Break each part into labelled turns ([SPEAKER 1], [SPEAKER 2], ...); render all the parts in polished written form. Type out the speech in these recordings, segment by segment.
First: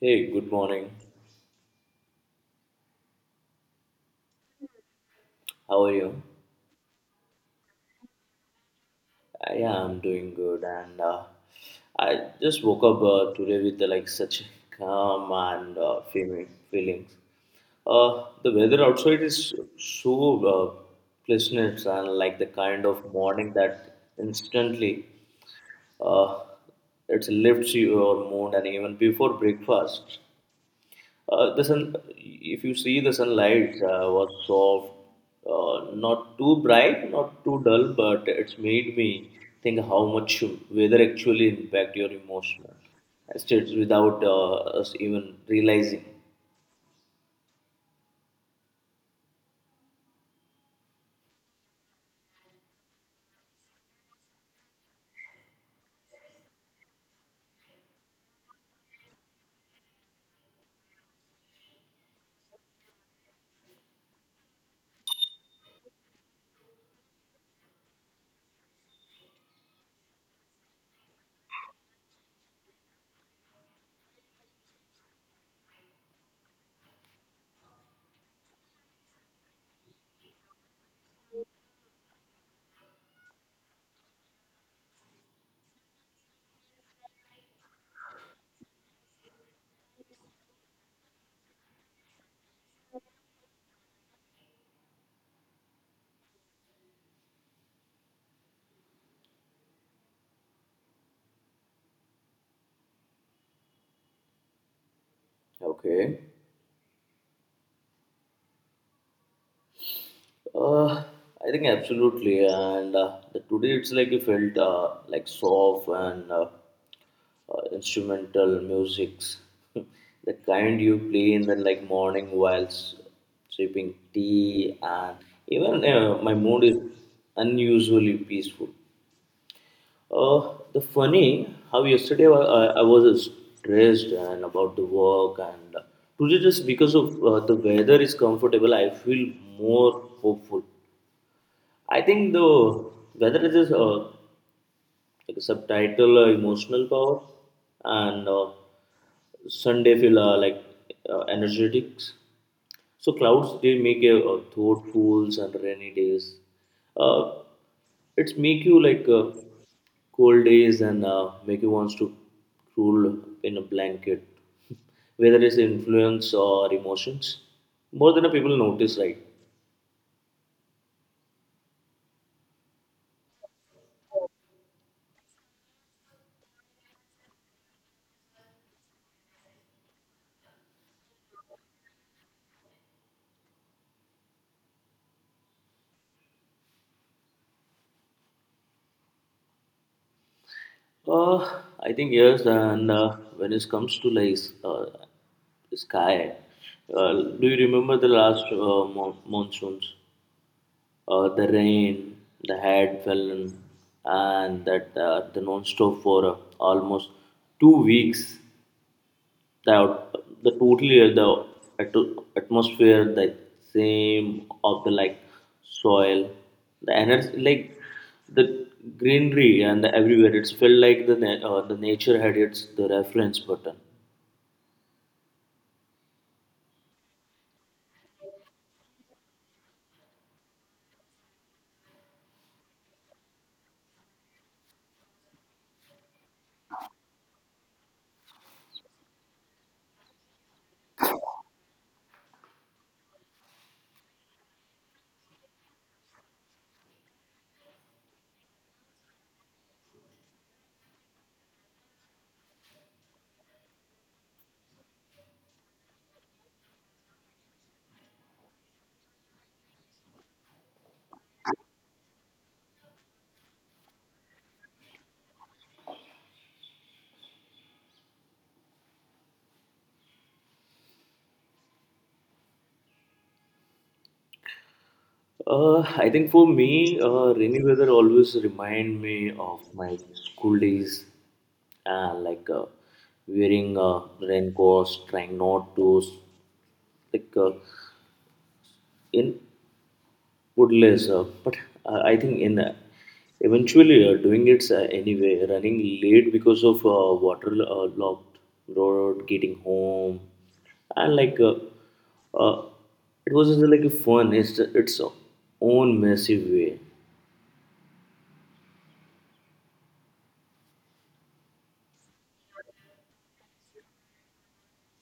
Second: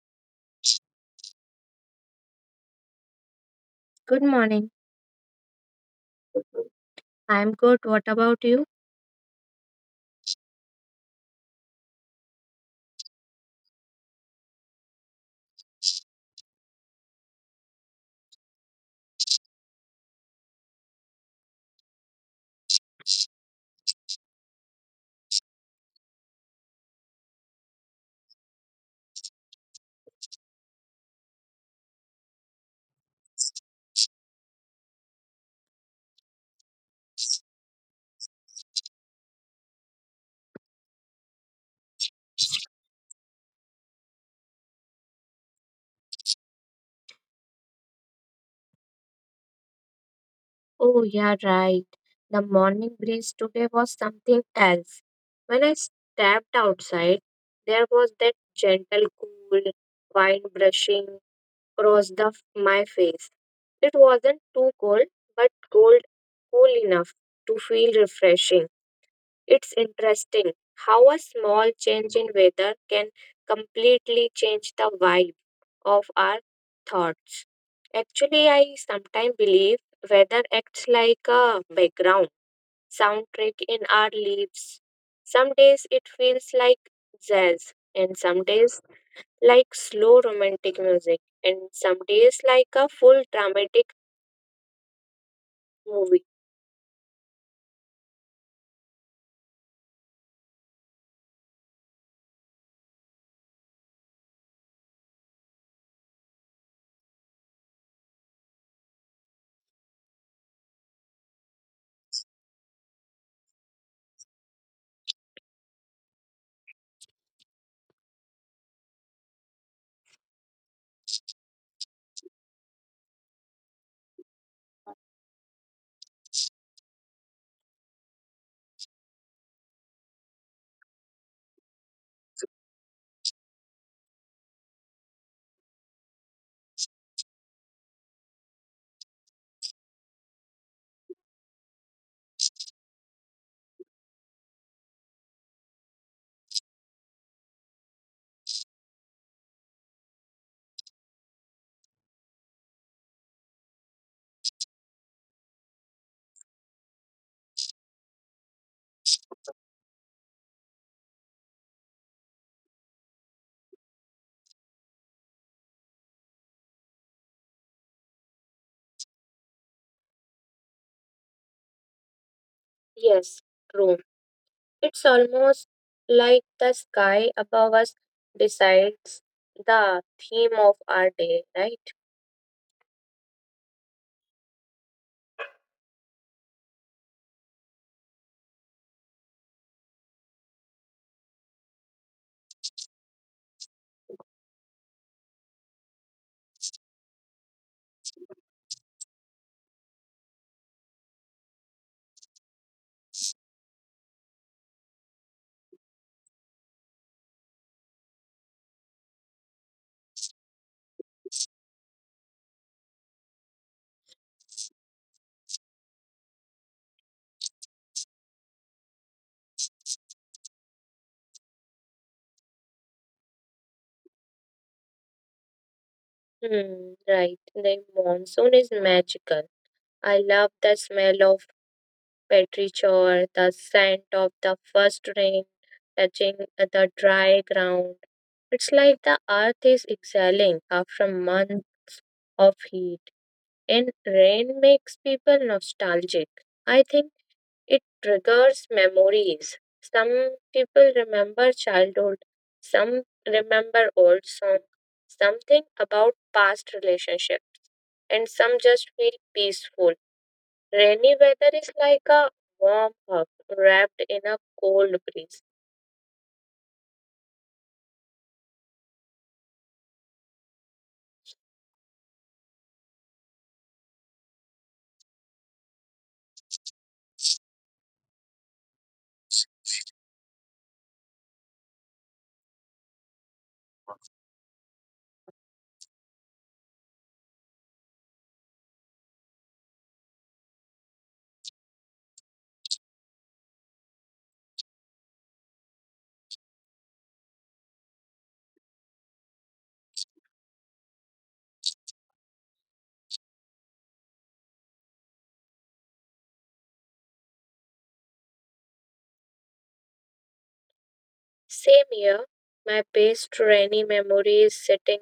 [SPEAKER 1] Hey, good morning.
[SPEAKER 2] Good morning.
[SPEAKER 1] How are you?
[SPEAKER 2] I'm good. What about you?
[SPEAKER 1] Yeah, I'm doing good, and I just woke up today with like such calm and feelings. The weather outside is so uh, pleasant and like the kind of morning that instantly uh, it lifts your mood, and even before breakfast. The sun, if you see the sunlight was soft, not too bright, not too dull, but it's made me think how much weather actually impact your emotional states without us even realizing.
[SPEAKER 2] Oh, yeah, right. The morning breeze today was something else. When I stepped outside, there was that gentle, cool wind brushing across the my face. It wasn't too cold, but cold cool enough to feel refreshing. It's interesting how a small change in weather can completely change the vibe of our thoughts. Actually, I sometimes believe weather acts like a background soundtrack in our lives. Some days it feels like jazz, and some days like slow romantic music, and some days like a full dramatic movie.
[SPEAKER 1] Okay. Uh, I think absolutely, and today it's like you felt like soft and instrumental musics, the kind you play in the like morning while sipping tea, and even my mood is unusually peaceful. The funny how yesterday I was stressed and about the work, and today just because of the weather is comfortable, I feel more hopeful. I think though whether it is like a subtitle emotional power and Sunday feel like energetics. So clouds they make a thoughtfuls and rainy days. Uh, it's make you like cold days and make you wants to roll in a blanket. Whether it's influence or emotions, more than a people notice, right?
[SPEAKER 2] Yes, true. It's almost like the sky above us decides the theme of our day, right?
[SPEAKER 1] Uh, I think yes, and when it comes to like sky, uh, do you remember the last monsoons? The rain, the had fallen, and that the non-stop for almost 2 weeks the out- the totally the atmosphere the same of the like soil the energy like the greenery and the everywhere it's felt like the the nature had its the reference button.
[SPEAKER 2] Hmm, right. Then monsoon is magical. I love the smell of petrichor, the scent of the first rain touching the dry ground. It's like the earth is exhaling after a month of heat, and rain makes people nostalgic. I think it triggers memories. Some people remember childhood, some remember old song, something about past relationships, and some just feel peaceful. Rainy weather is like a warm hug wrapped in a cold breeze.
[SPEAKER 1] I think for me, rainy weather always remind me of my school days, like wearing raincoats, trying not to, like in would less, but I think in eventually doing it anyway, running late because of water locked road, getting home, and uh, it was just like a fun. It's its own massive way.
[SPEAKER 2] Same here, my best rainy memory is sitting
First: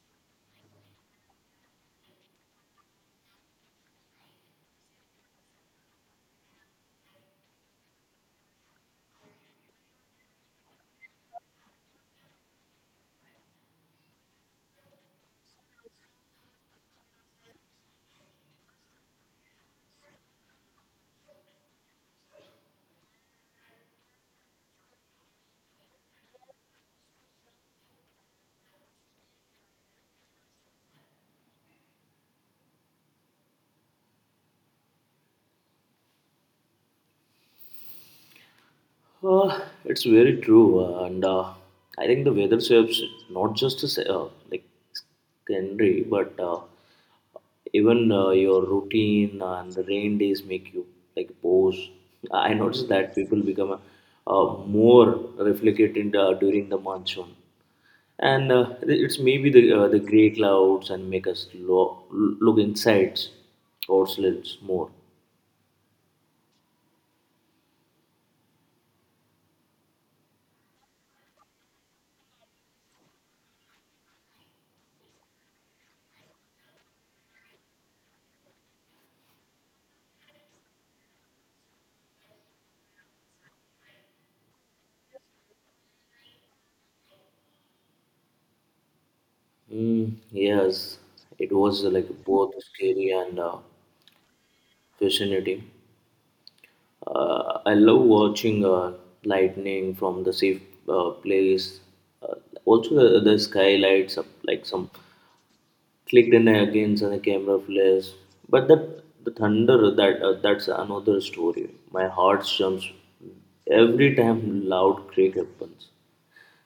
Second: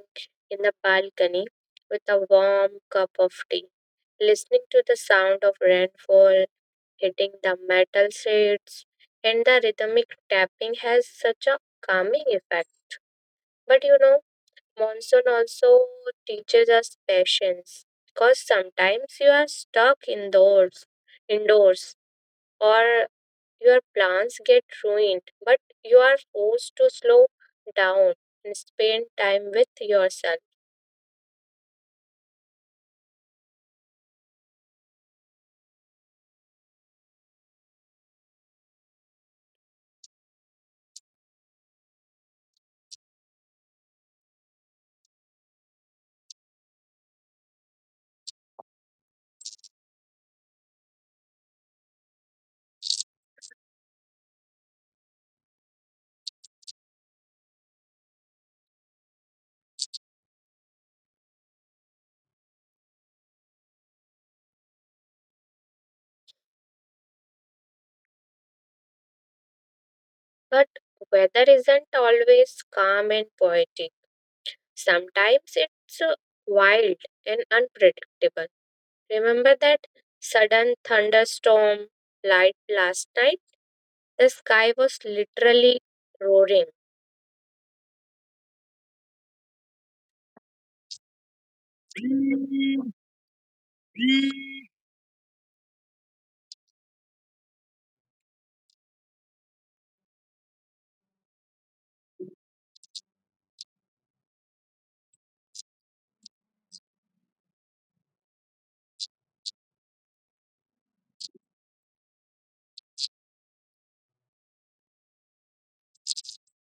[SPEAKER 2] in the balcony with a warm cup of tea, listening to the sound of rainfall hitting the metal shades and the rhythmic tapping has such a calming effect. But you know, monsoon also teaches us patience because sometimes you are stuck indoors, or your plans get ruined, but you are forced to slow down and spend time with yourself.
[SPEAKER 1] It's very true, and I think the weather shapes not just the like scenery, but even your routine and the rain days make you like pose. I noticed that people become more reflectant during the monsoon, and it's maybe the gray clouds and make us look inside ourselves more.
[SPEAKER 2] But weather isn't always calm and poetic. Sometimes it's wild and unpredictable. Remember that sudden thunderstorm light last night? The sky was literally roaring.
[SPEAKER 1] Mm, yes, it was like both scary and vicinity. I love watching lightning from the safe place. Uh, Also, the sky lights up like some clicked in against and the camera flares. But that the thunder that that's another story. My heart jumps every time loud creak happens.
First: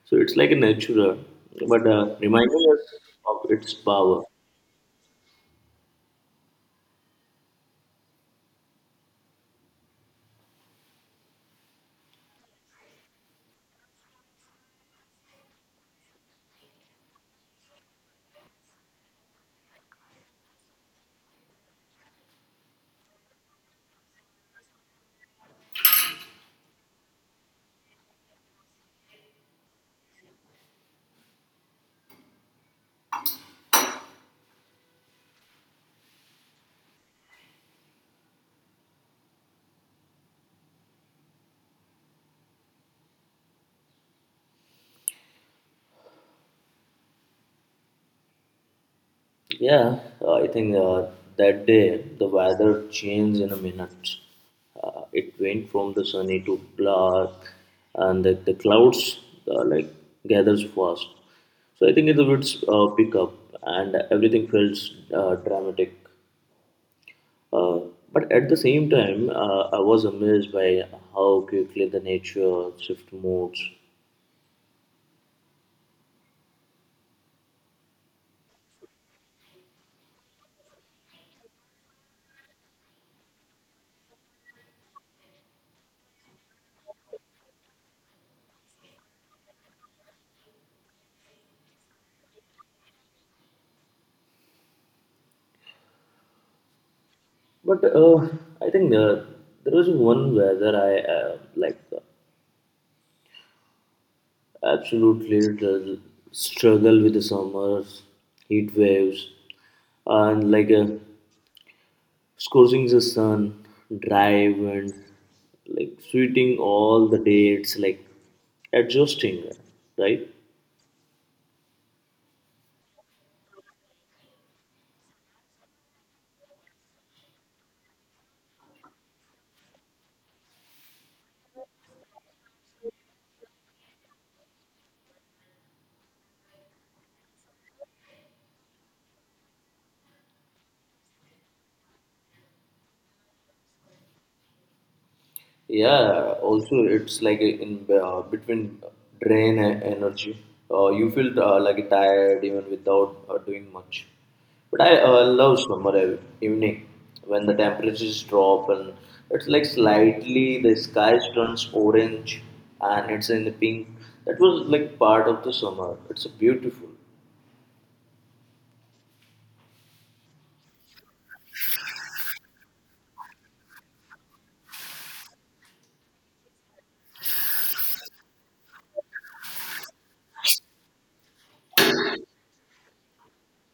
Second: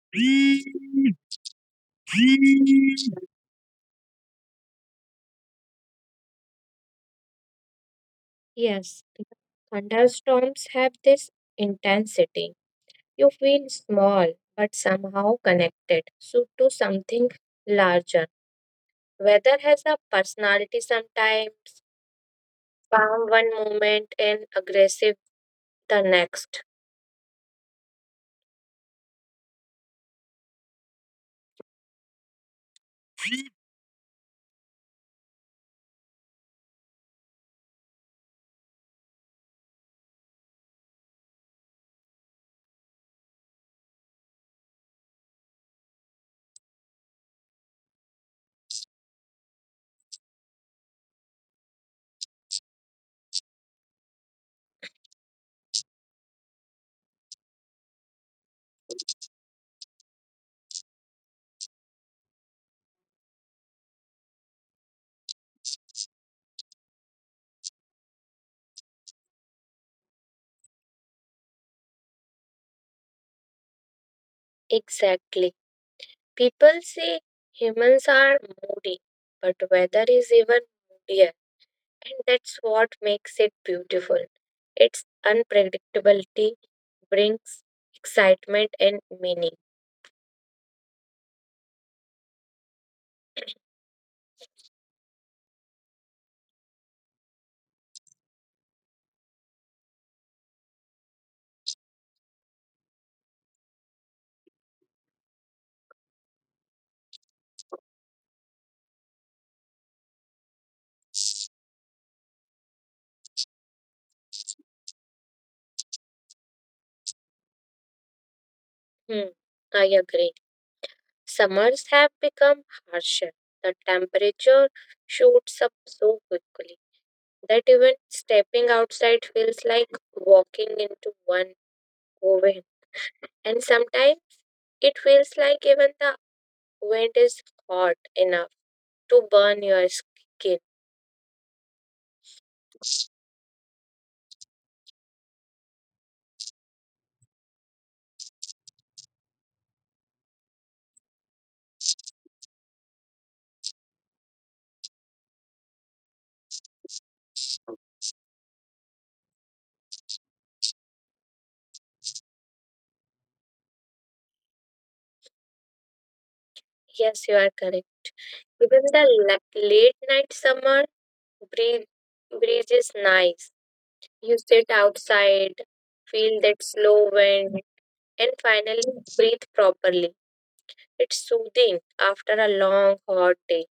[SPEAKER 1] So it's like a natural, but reminding us of its power.
[SPEAKER 2] Yes, because thunderstorms have this intensity. You feel small but somehow connected so to something larger. Weather has a personality sometimes, calm one moment and aggressive the next.
[SPEAKER 1] Yeah, I think that day the weather changed in a minute. It went from the sunny to black, and the clouds like gathers fast. So I think it would pick up, and everything feels dramatic. Uh, but at the same time, I was amazed by how quickly the nature shift modes.
[SPEAKER 2] Exactly. People say humans are moody, but weather is even moodier, and that's what makes it beautiful. Its unpredictability brings excitement and meaning.
[SPEAKER 1] But I think there was one weather I like. Absolutely, the struggle with the summer heat waves and like a scorching the sun, drive and like sweating all the dates, like
[SPEAKER 2] Hmm,
[SPEAKER 1] adjusting,
[SPEAKER 2] I
[SPEAKER 1] right?
[SPEAKER 2] agree. Summers have become harsher. The temperature shoots up so quickly that even stepping outside feels like walking into one oven. And sometimes it feels like even the wind is hot enough to burn your skin.
[SPEAKER 1] Yeah, also it's like in between drain and energy. You feel like tired even without doing much. But I love summer evening when the temperatures drop and it's like slightly the sky turns orange and it's in the pink. That was like part of the summer. It's beautiful.
[SPEAKER 2] Yes, you are correct. Even the late night summer breeze, breeze is nice. You sit outside, feel that slow wind, and finally breathe properly. It's soothing after a long hot day.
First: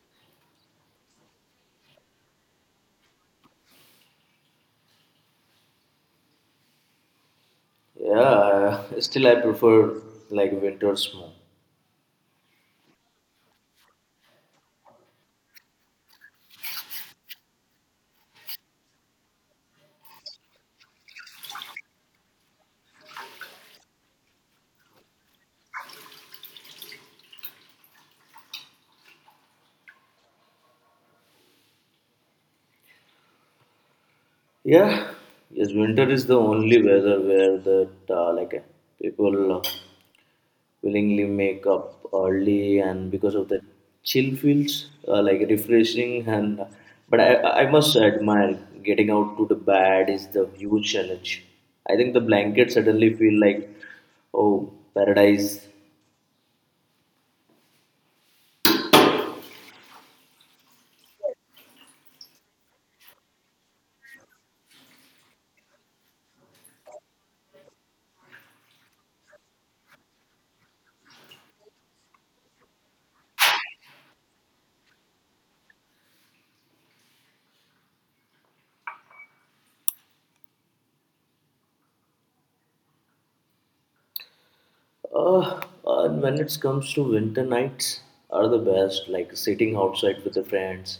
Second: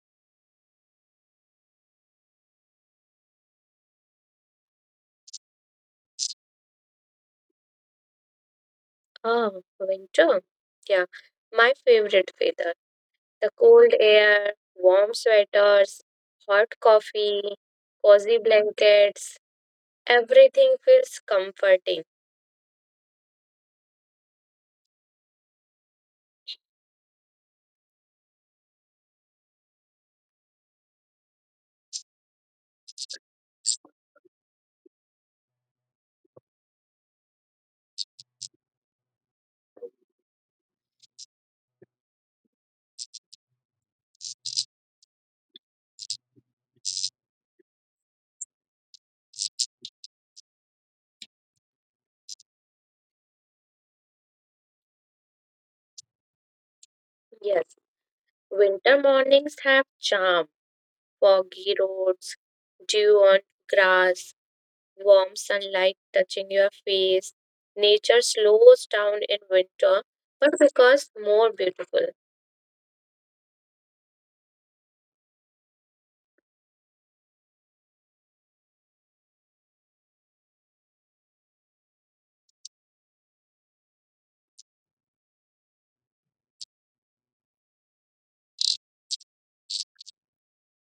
[SPEAKER 1] Yeah, still I
[SPEAKER 2] Ah,
[SPEAKER 1] prefer
[SPEAKER 2] winter.
[SPEAKER 1] like
[SPEAKER 2] Yeah,
[SPEAKER 1] winters more.
[SPEAKER 2] my favorite weather. The cold air, warm sweaters, hot coffee, cozy blankets. Everything feels comforting.
[SPEAKER 1] Yeah, yes, winter is the only weather where that people willingly make up early, and because of the chill feels like refreshing. And but I, I must admire getting out to the bed is the huge challenge. I think the blankets suddenly feel like oh paradise.
[SPEAKER 2] Yes. Winter mornings have charm, foggy roads, dew on grass, warm sunlight touching your face. Nature slows down in winter, but because more beautiful.
[SPEAKER 1] Uh, and when it comes to winter nights, are the best. Like sitting outside with the friends,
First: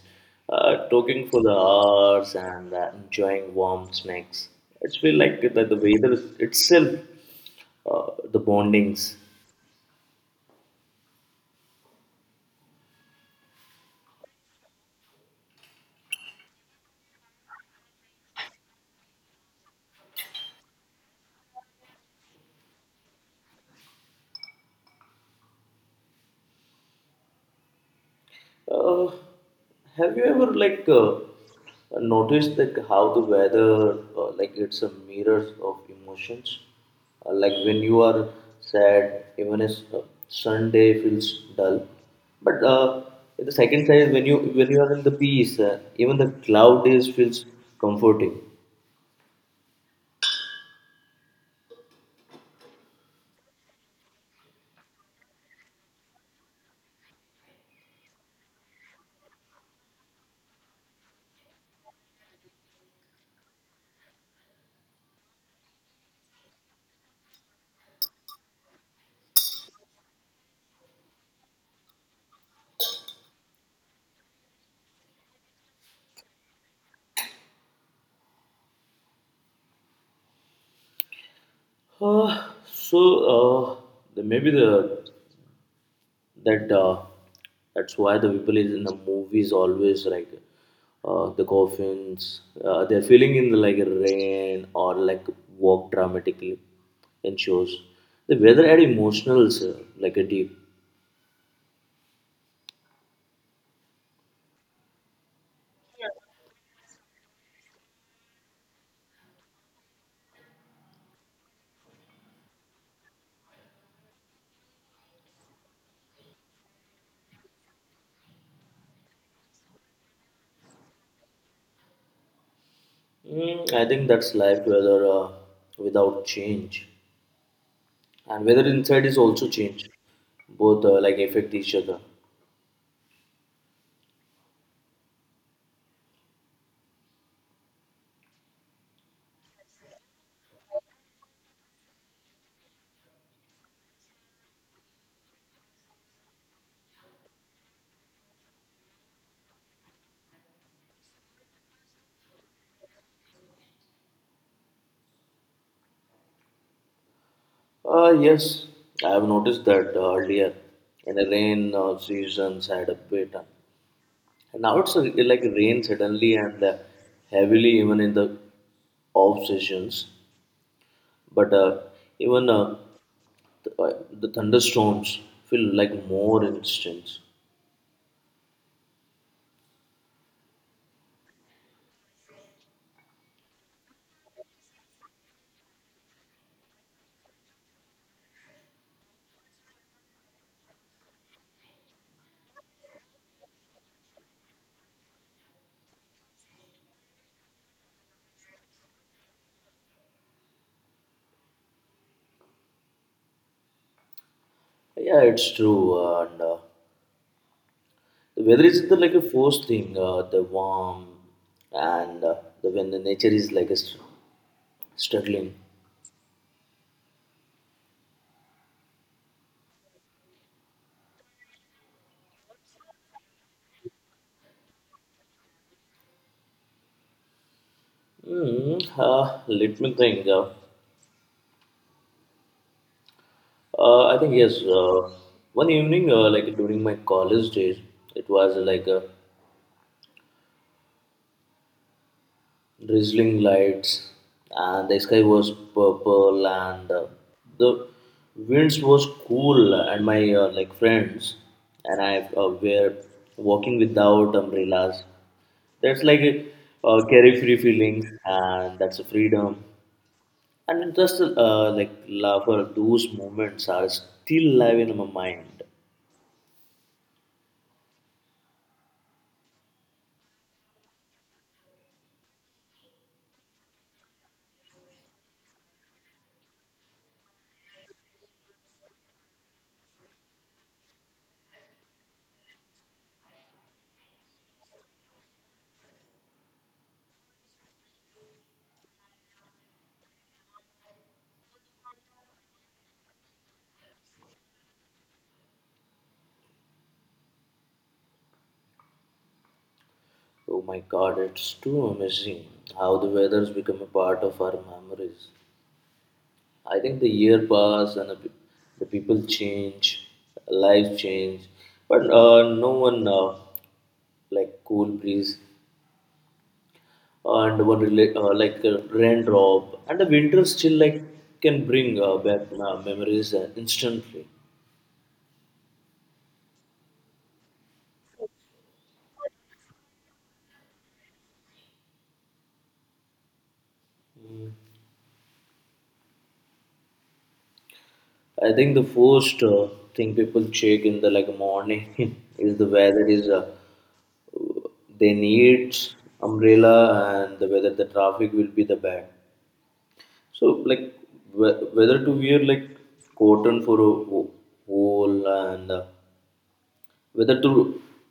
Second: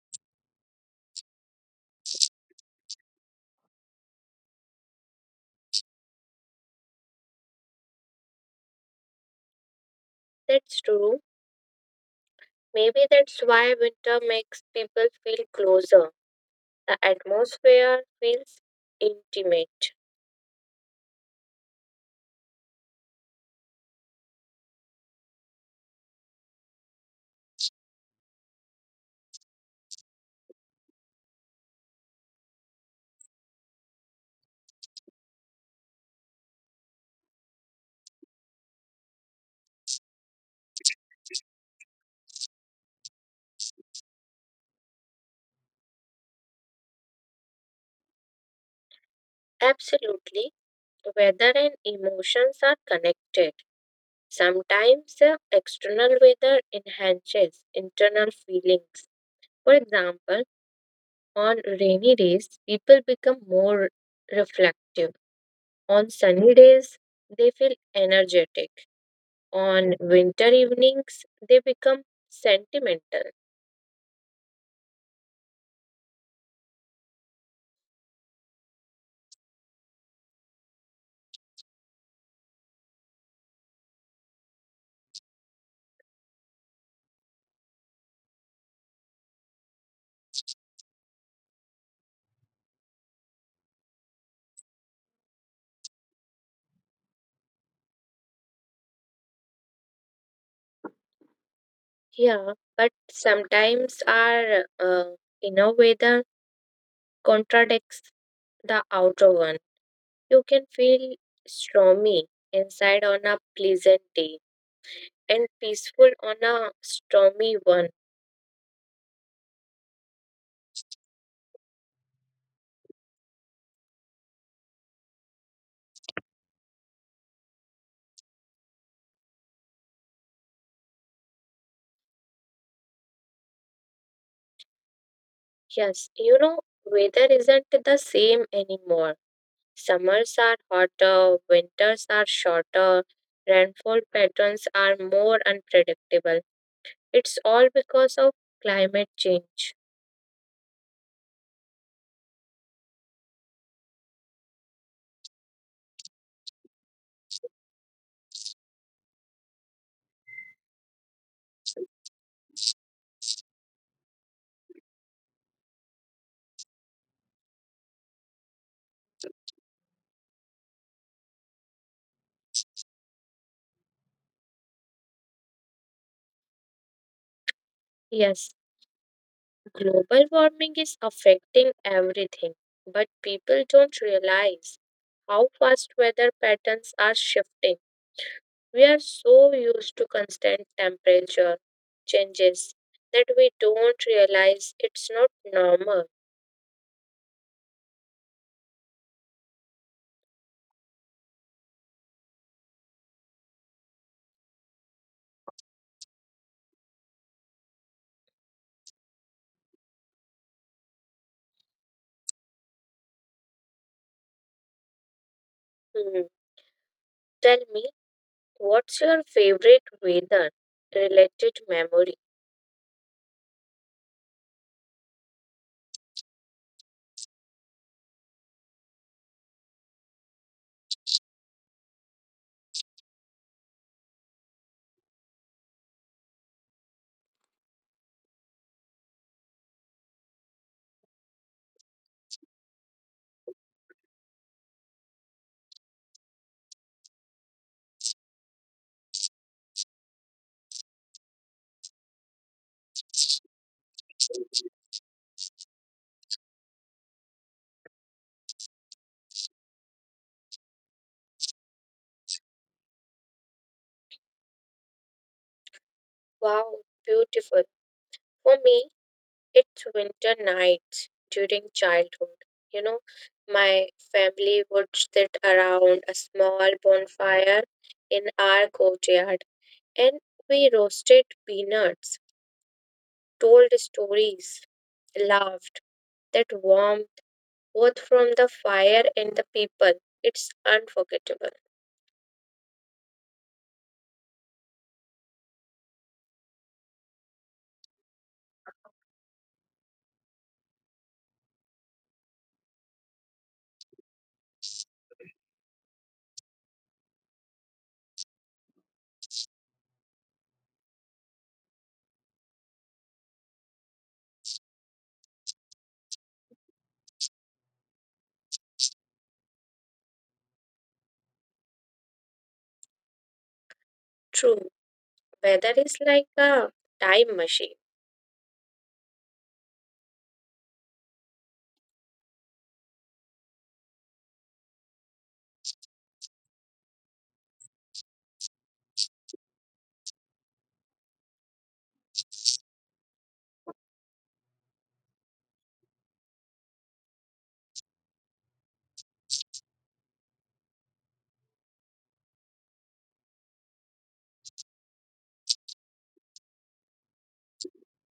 [SPEAKER 1] talking for the hours, and enjoying warm snacks. It's feel like that the itself, the bondings.
[SPEAKER 2] That's true. Maybe that's why winter makes people feel closer. The atmosphere feels intimate.
[SPEAKER 1] Uh, have you ever like noticed like how the weather like it's a mirror of emotions? Like when you are sad, even a Sunday feels dull. But the second side, is when you are in the peace, even the cloud days feels comforting.
[SPEAKER 2] Absolutely. Weather and emotions are connected. Sometimes the external weather enhances internal feelings. For example, on rainy days, people become more reflective. On sunny days, they feel energetic. On winter evenings, they become sentimental.
[SPEAKER 1] Uh, so uh, maybe the that that's why the people is in the movies always like the coffins they're feeling in the like rain or like walk dramatically in shows the weather had emotionals sir, like a deep.
[SPEAKER 2] Yeah, but sometimes our inner weather contradicts the outer one. You can feel stormy inside on a pleasant day and peaceful on a stormy one.
[SPEAKER 1] Mm, I think that's life weather without change and weather inside is also change both like affect each other.
[SPEAKER 2] Yes, you know, weather isn't the same anymore. Summers are hotter, winters are shorter, rainfall patterns are more unpredictable. It's all because of climate change.
[SPEAKER 1] Yes, I have noticed that earlier in the rain seasons I had a bit and now it's like rain suddenly and heavily, even in the off seasons. But even uh, the thunderstorms feel like more instant.
[SPEAKER 2] Yes, global warming is affecting everything, but people don't realize how fast weather patterns are shifting. We are so used to constant temperature changes that we don't realize it's not normal.
[SPEAKER 1] Yeah, it's true. And The weather is like a force thing. The warm and when the nature is like a struggling.
[SPEAKER 2] Hmm. Tell me, what's your favorite weather related memory?
[SPEAKER 1] Hmm. Let me think. I think yes. One evening, like during my college days, it was like a drizzling lights, and the sky was purple, and the winds was cool. And my like friends and I were walking without umbrellas. That's like a carefree feeling, and that's a freedom. And just like laughter, those moments are still alive in my mind.
[SPEAKER 2] Wow, beautiful. For me, it's winter nights during childhood. You know, my family would sit around a small bonfire in our courtyard and we roasted peanuts, told stories, laughed. That warmth, both from the fire and the people, it's unforgettable.
[SPEAKER 1] Oh my God, it's too amazing how the weather's become a part of our memories. I think the year pass and the people change, lives change, but no one like cool breeze and one like a raindrop and the winter still like can bring back memories instantly.
[SPEAKER 2] True, weather is like a time machine.
[SPEAKER 1] I think the first thing people check in the like morning is the weather is they need umbrella and the weather the traffic will be the bad. So, like, whether to wear like cotton for a wool and whether to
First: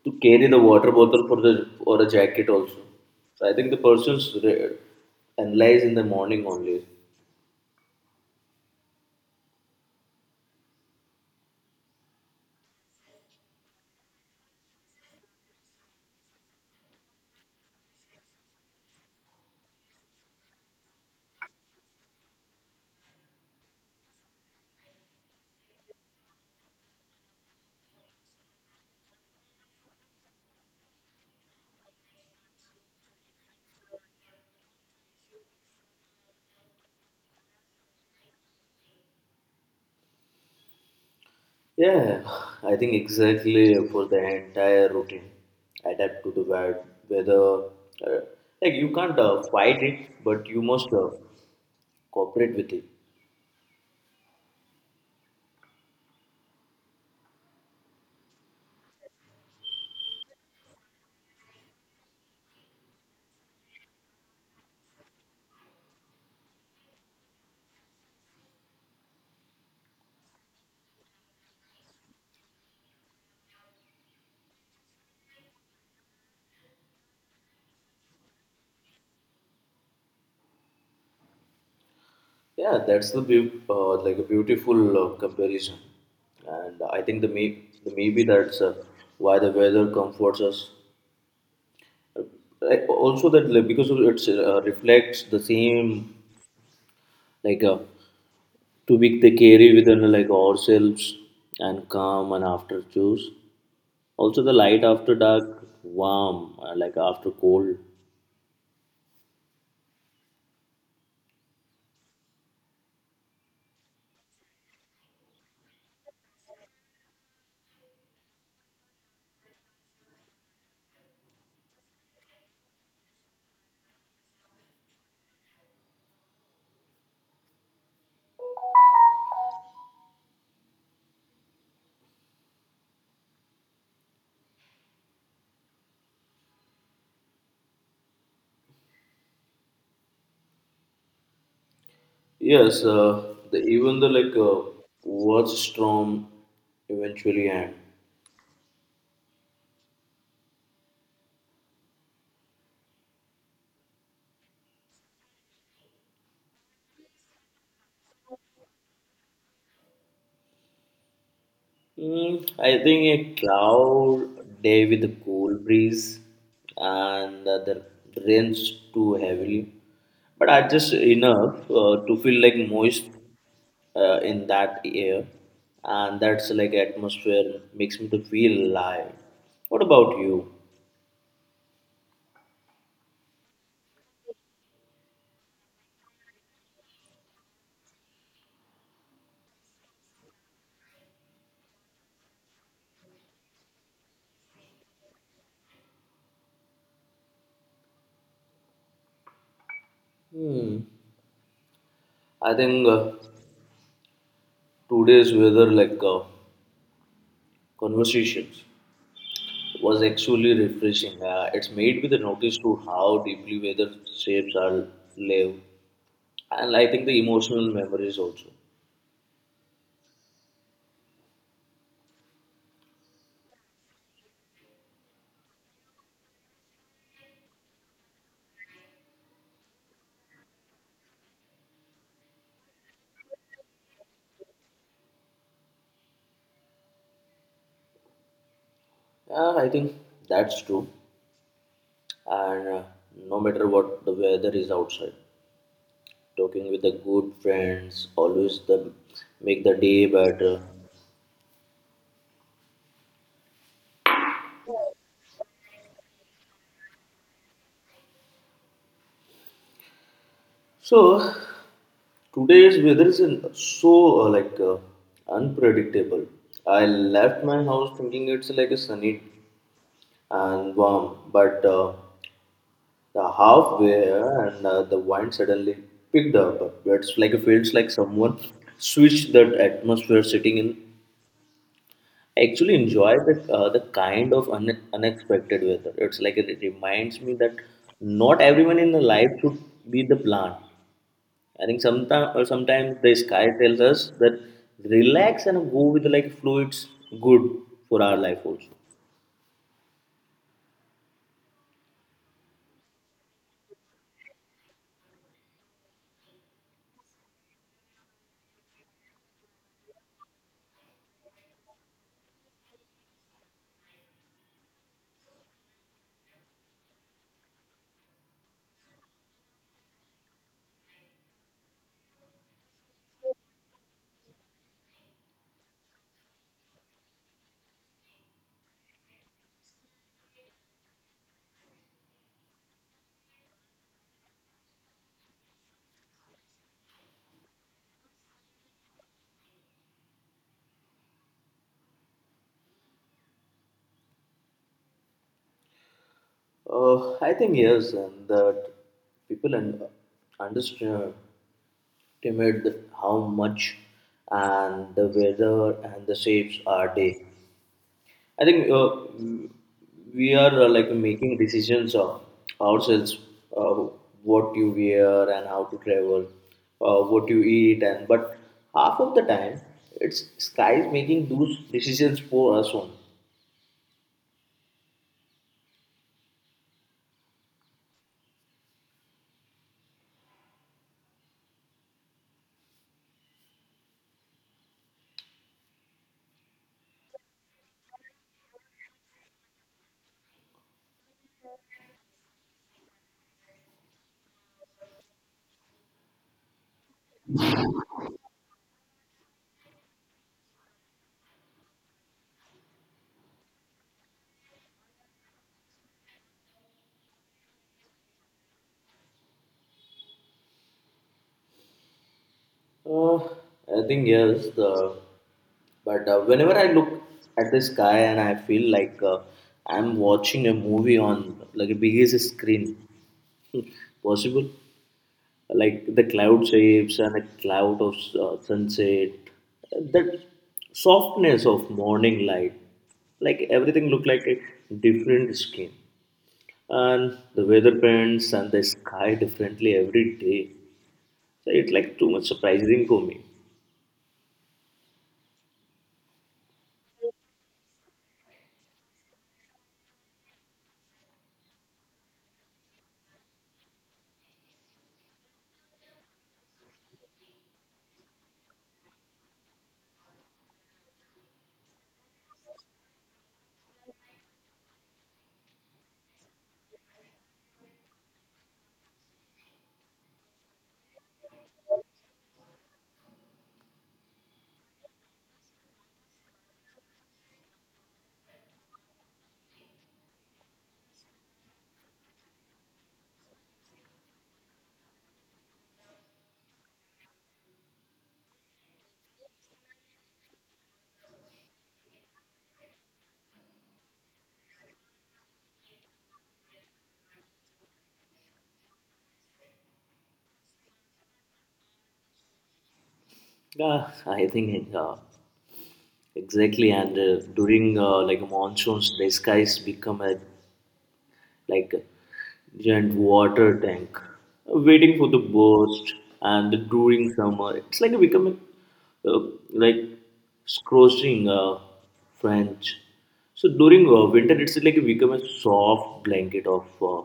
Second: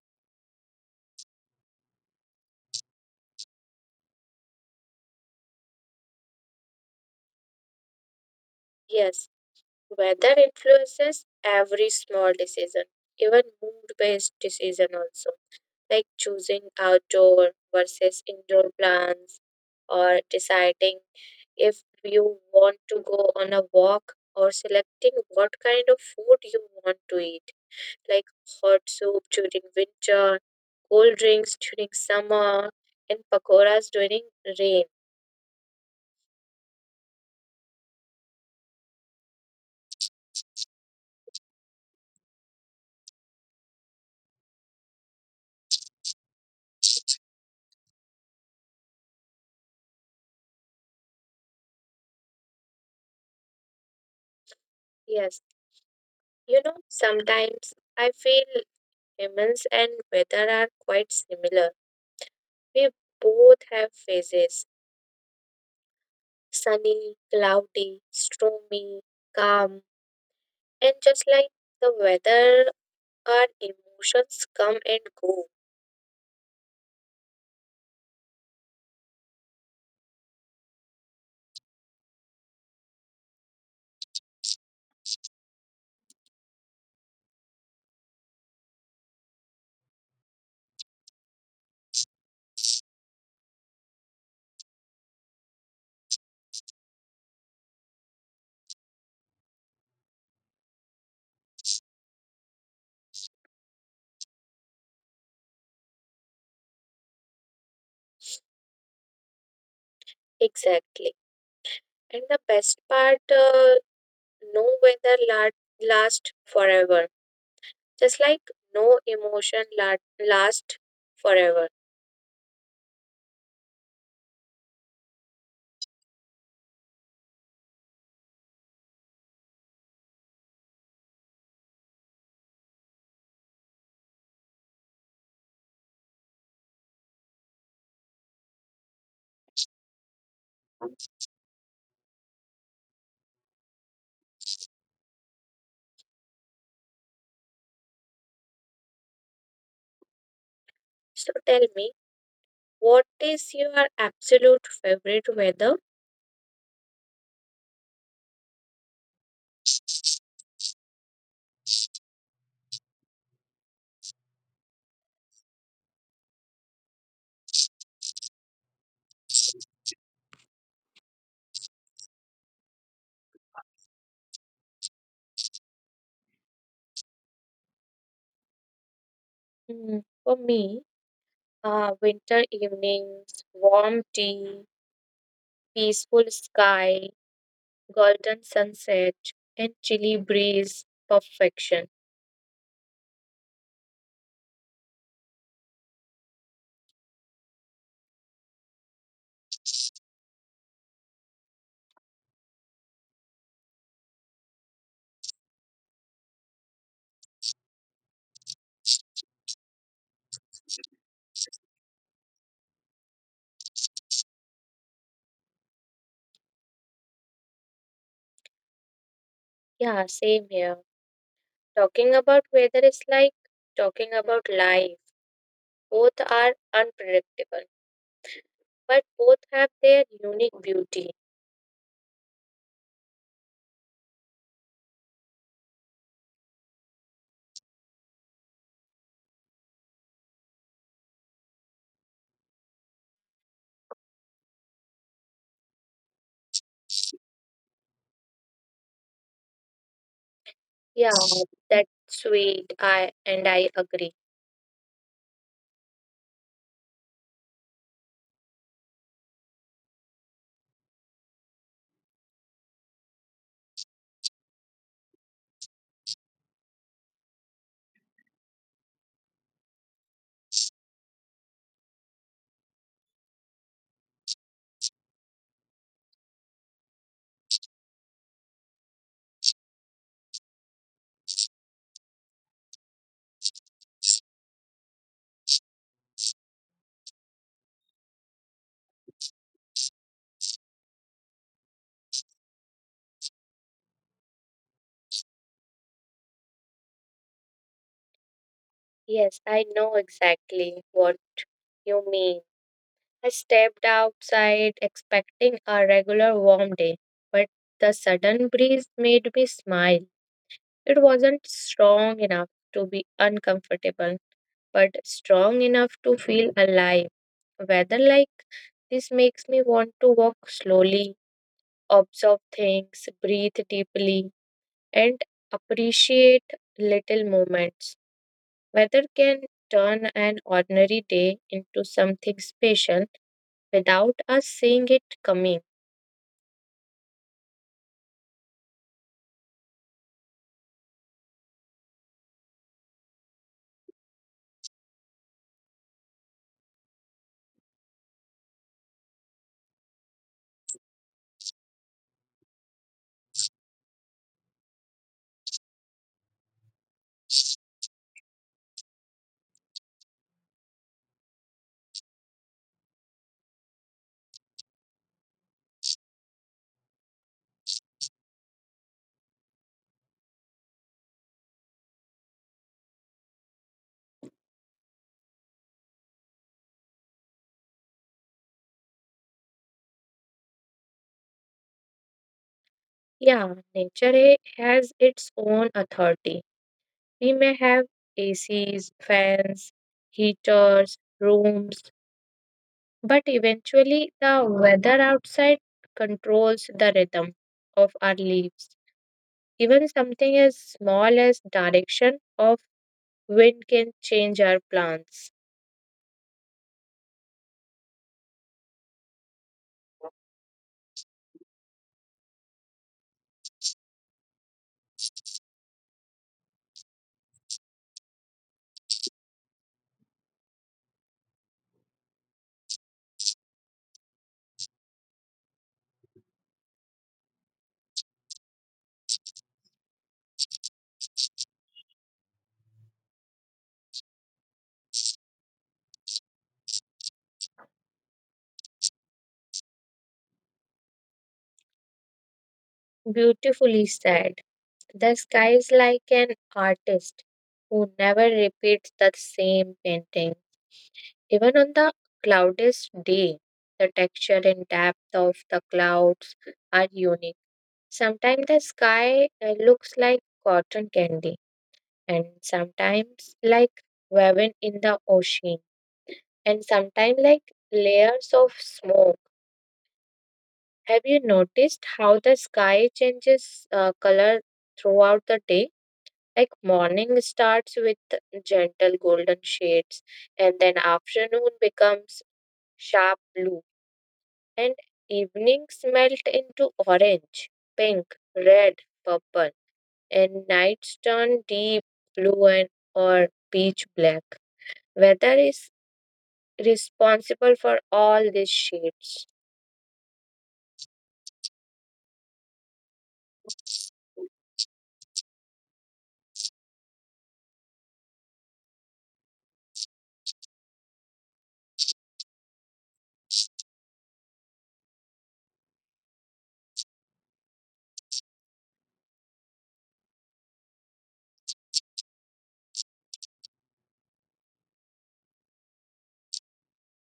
[SPEAKER 1] to carry the water bottle for the or a jacket also. So I think the person's analyze in the morning only.
[SPEAKER 2] Yes, weather influences every small decision, even mood-based decision also, like choosing outdoor versus indoor plans or deciding if you want to go on a walk or selecting what kind of food you want to eat, like hot soup during winter, cold drinks during summer, and pakoras during rain.
[SPEAKER 1] Yeah, I think exactly for the entire routine, adapt to the weather. Uh, like you can't fight it, but you must cooperate with it.
[SPEAKER 2] Yes, you know, sometimes I feel humans and weather are quite similar. We both have phases sunny, cloudy, stormy, calm, and just like the weather, our emotions come and go.
[SPEAKER 1] Yeah, that's the like a beautiful comparison, and I think the may the maybe that's why the weather comforts us. Like, also that like, because of it's reflects the same like to be they carry within like ourselves and calm and after choose. Also the light after dark, warm like after cold.
[SPEAKER 2] Exactly. And the best part no weather lasts forever, just like no emotion lasts forever.
[SPEAKER 1] Yes, the even the like worst storm eventually end.
[SPEAKER 2] So tell me, what is your absolute favorite weather?
[SPEAKER 1] Mm, I think a cloud day with a cool breeze and the rain's too heavily, but I just enough to feel like moist in that air, and that's like atmosphere makes me to feel alive. What
[SPEAKER 2] Hmm,
[SPEAKER 1] about
[SPEAKER 2] for
[SPEAKER 1] you?
[SPEAKER 2] me, winter evenings, warm tea, peaceful sky, golden sunset, and chilly breeze. Perfection.
[SPEAKER 1] Hmm. I think today's weather like conversations was actually refreshing. It's made me to notice to how deeply weather shapes our live. And I think the emotional memories also.
[SPEAKER 2] Yeah, same here. Talking about weather is like talking about life. Both are unpredictable, but both have their unique beauty.
[SPEAKER 1] Yeah, I think that's true. And no matter what the weather is outside, talking with the good friends always the make the day better.
[SPEAKER 2] Yeah, that's sweet. I and I agree.
[SPEAKER 1] So today's weather is unpredictable. I left my house thinking it's like a sunny and warm, but the halfway and the wind suddenly picked up. It's like it feels like someone switched that atmosphere sitting in. I actually enjoy the kind of un unexpected weather. It's like it reminds me that not everyone in the life should be the plan. I think sometimes the sky tells us that relax and go with like fluids good for our life also.
[SPEAKER 2] Yes, I know exactly what you mean. I stepped outside expecting a regular warm day, but the sudden breeze made me smile. It wasn't strong enough to be uncomfortable, but strong enough to feel alive. Weather like this makes me want to walk slowly, observe things, breathe deeply, and appreciate little moments. Weather can turn an ordinary day into something special without us seeing it coming.
[SPEAKER 1] I think yes, and that people understand timid how much and the weather and the shapes are day. I think we are like making decisions of ourselves uh, what you wear and how to travel what you eat and but half of the time it's sky is making those decisions for us only.
[SPEAKER 2] Yeah, nature has its own authority. We may have ACs, fans, heaters, rooms, but eventually the weather outside controls the rhythm of our leaves. Even something as small as direction of wind can change our plants.
[SPEAKER 1] I think yes, the but whenever I look at the sky and I feel like I'm watching a movie on like a biggest screen possible, like the cloud shapes and a cloud of sunset, that softness of morning light, like everything look like a different skin, and the weather patterns and the sky differently every day. So it's like too much surprising for me.
[SPEAKER 2] Beautifully said. The sky is like an artist who never repeats the same painting. Even on the cloudiest day, the texture and depth of the clouds are unique. Sometimes the sky looks like cotton candy, and sometimes like woven in the ocean, and sometimes like layers of smoke. Have you noticed how the sky changes color throughout the day? Like morning starts with gentle golden shades, and then afternoon becomes sharp blue, and evenings melt into orange, pink, red, purple, and nights turn deep blue and or peach black. Weather is responsible for all these shades.
[SPEAKER 1] Yeah, I think exactly. And during like monsoons, the skies become a like a giant water tank, waiting for the burst. And during summer, it's like becoming uh, like scorching French. So during winter, it's like become a soft blanket of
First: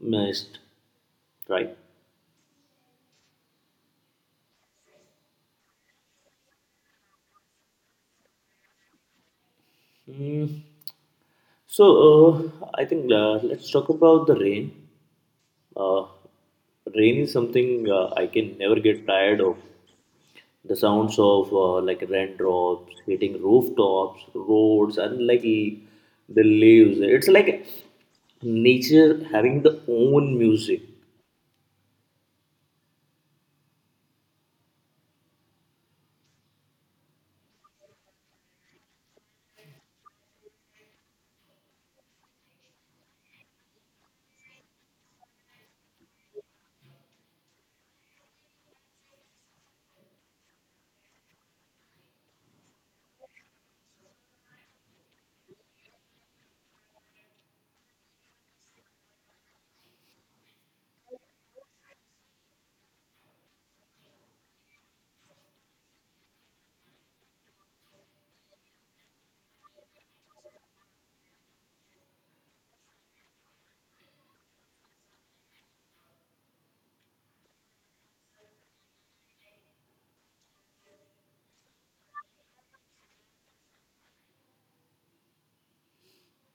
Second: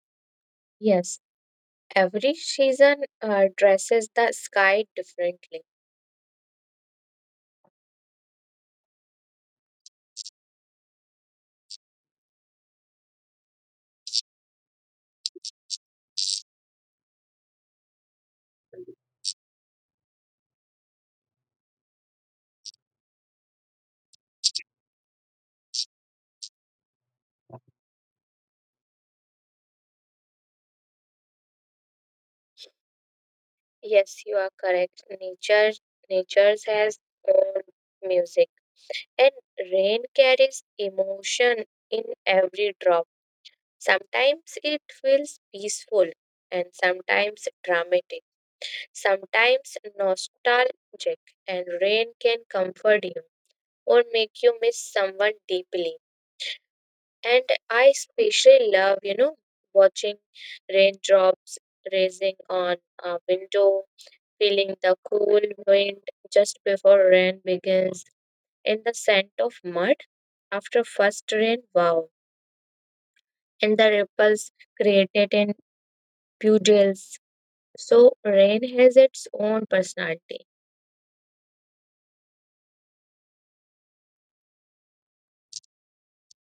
[SPEAKER 1] mist,
[SPEAKER 2] Yes,
[SPEAKER 1] right?
[SPEAKER 2] every season dresses the sky differently.
[SPEAKER 1] Mm. So I think let's talk about the rain. Uh, Rain is something I can never get tired of. The sounds of like raindrops hitting rooftops, roads, and like the leaves. It's like nature having the own music.
[SPEAKER 2] Yes, you are correct. Nature has own music, and rain carries emotion in every drop. Sometimes it feels peaceful, and sometimes dramatic, sometimes nostalgic. And rain can comfort you or make you miss someone deeply. And I especially love, you know, watching raindrops raising on a window feeling the cool wind just before rain begins, and the scent of mud after first rain, wow, and the ripples created in puddles. So, rain has its own personality.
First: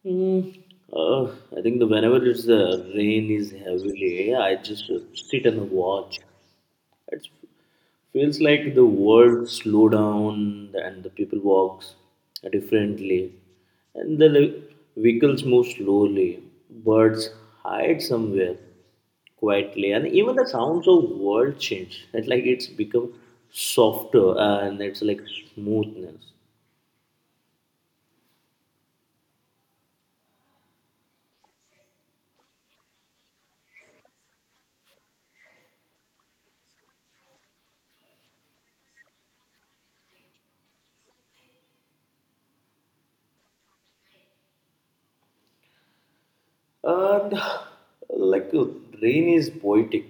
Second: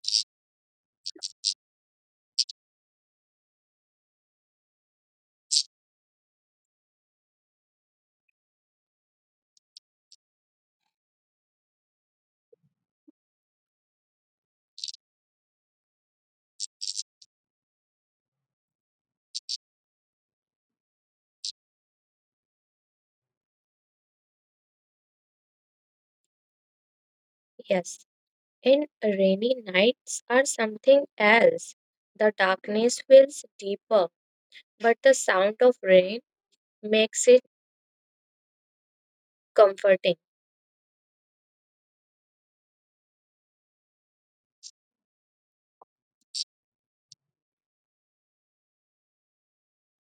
[SPEAKER 1] Mm. Uh, I think the whenever it's the rain is heavily, I just sit and watch. It feels like the world slow down and the people walks differently, and the vehicles move slowly. Birds hide somewhere quietly, and even the sounds of world change. It's like it's become softer and it's like smoothness.
[SPEAKER 2] Yes, and rainy nights are something else. The darkness feels deeper, but the sound of rain makes it comforting.
[SPEAKER 1] And like uh, rain is poetic.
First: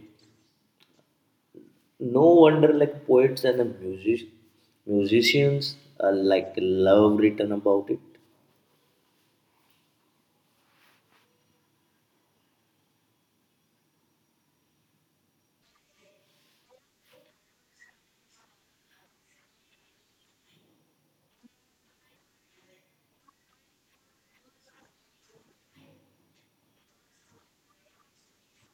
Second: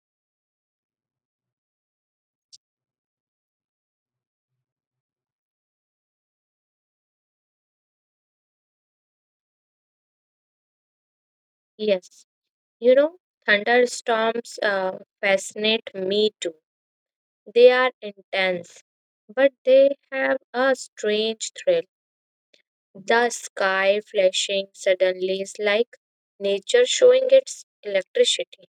[SPEAKER 1] No wonder like poets and the musicians like love written about it.
[SPEAKER 2] Yes, you know, thunderstorms fascinate me too. They are intense, but they have a strange thrill. The sky flashing suddenly is like nature showing its electricity.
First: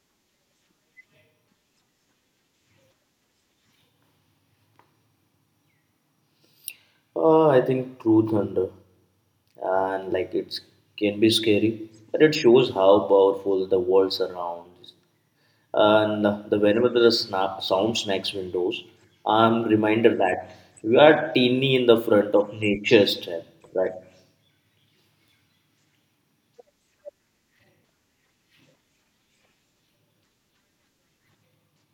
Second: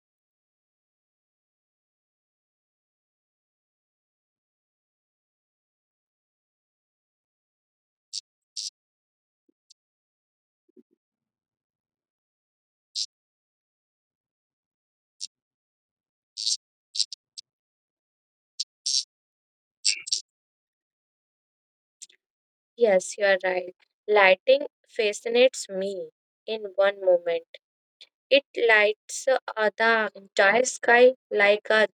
[SPEAKER 1] I think True Thunder, and like it can be scary, but it shows how powerful the world surrounds. And the whenever the snap, sound snacks windows, I'm reminded that we are teeny in the front of
[SPEAKER 2] Yes,
[SPEAKER 1] nature's
[SPEAKER 2] you are
[SPEAKER 1] trap,
[SPEAKER 2] right.
[SPEAKER 1] right?
[SPEAKER 2] Lighting fascinates me in one moment. It lights the entire sky like a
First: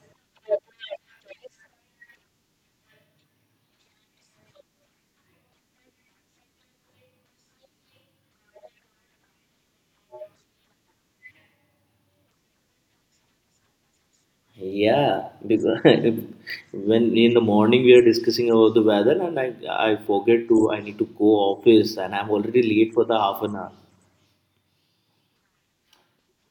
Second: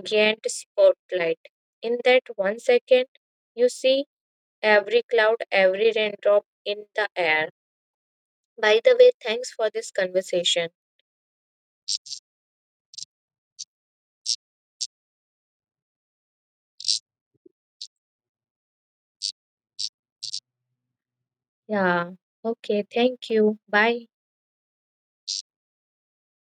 [SPEAKER 2] giant spotlight. In that one second, you see every cloud, every raindrop in the air. By the way, thanks for this conversation.
[SPEAKER 1] Yeah, because when in the morning we are discussing about the weather, and I forget to I need to go office,
[SPEAKER 2] Yeah.
[SPEAKER 1] and I'm already
[SPEAKER 2] Okay.
[SPEAKER 1] late for the
[SPEAKER 2] Thank
[SPEAKER 1] half an
[SPEAKER 2] you.
[SPEAKER 1] hour.
[SPEAKER 2] Bye.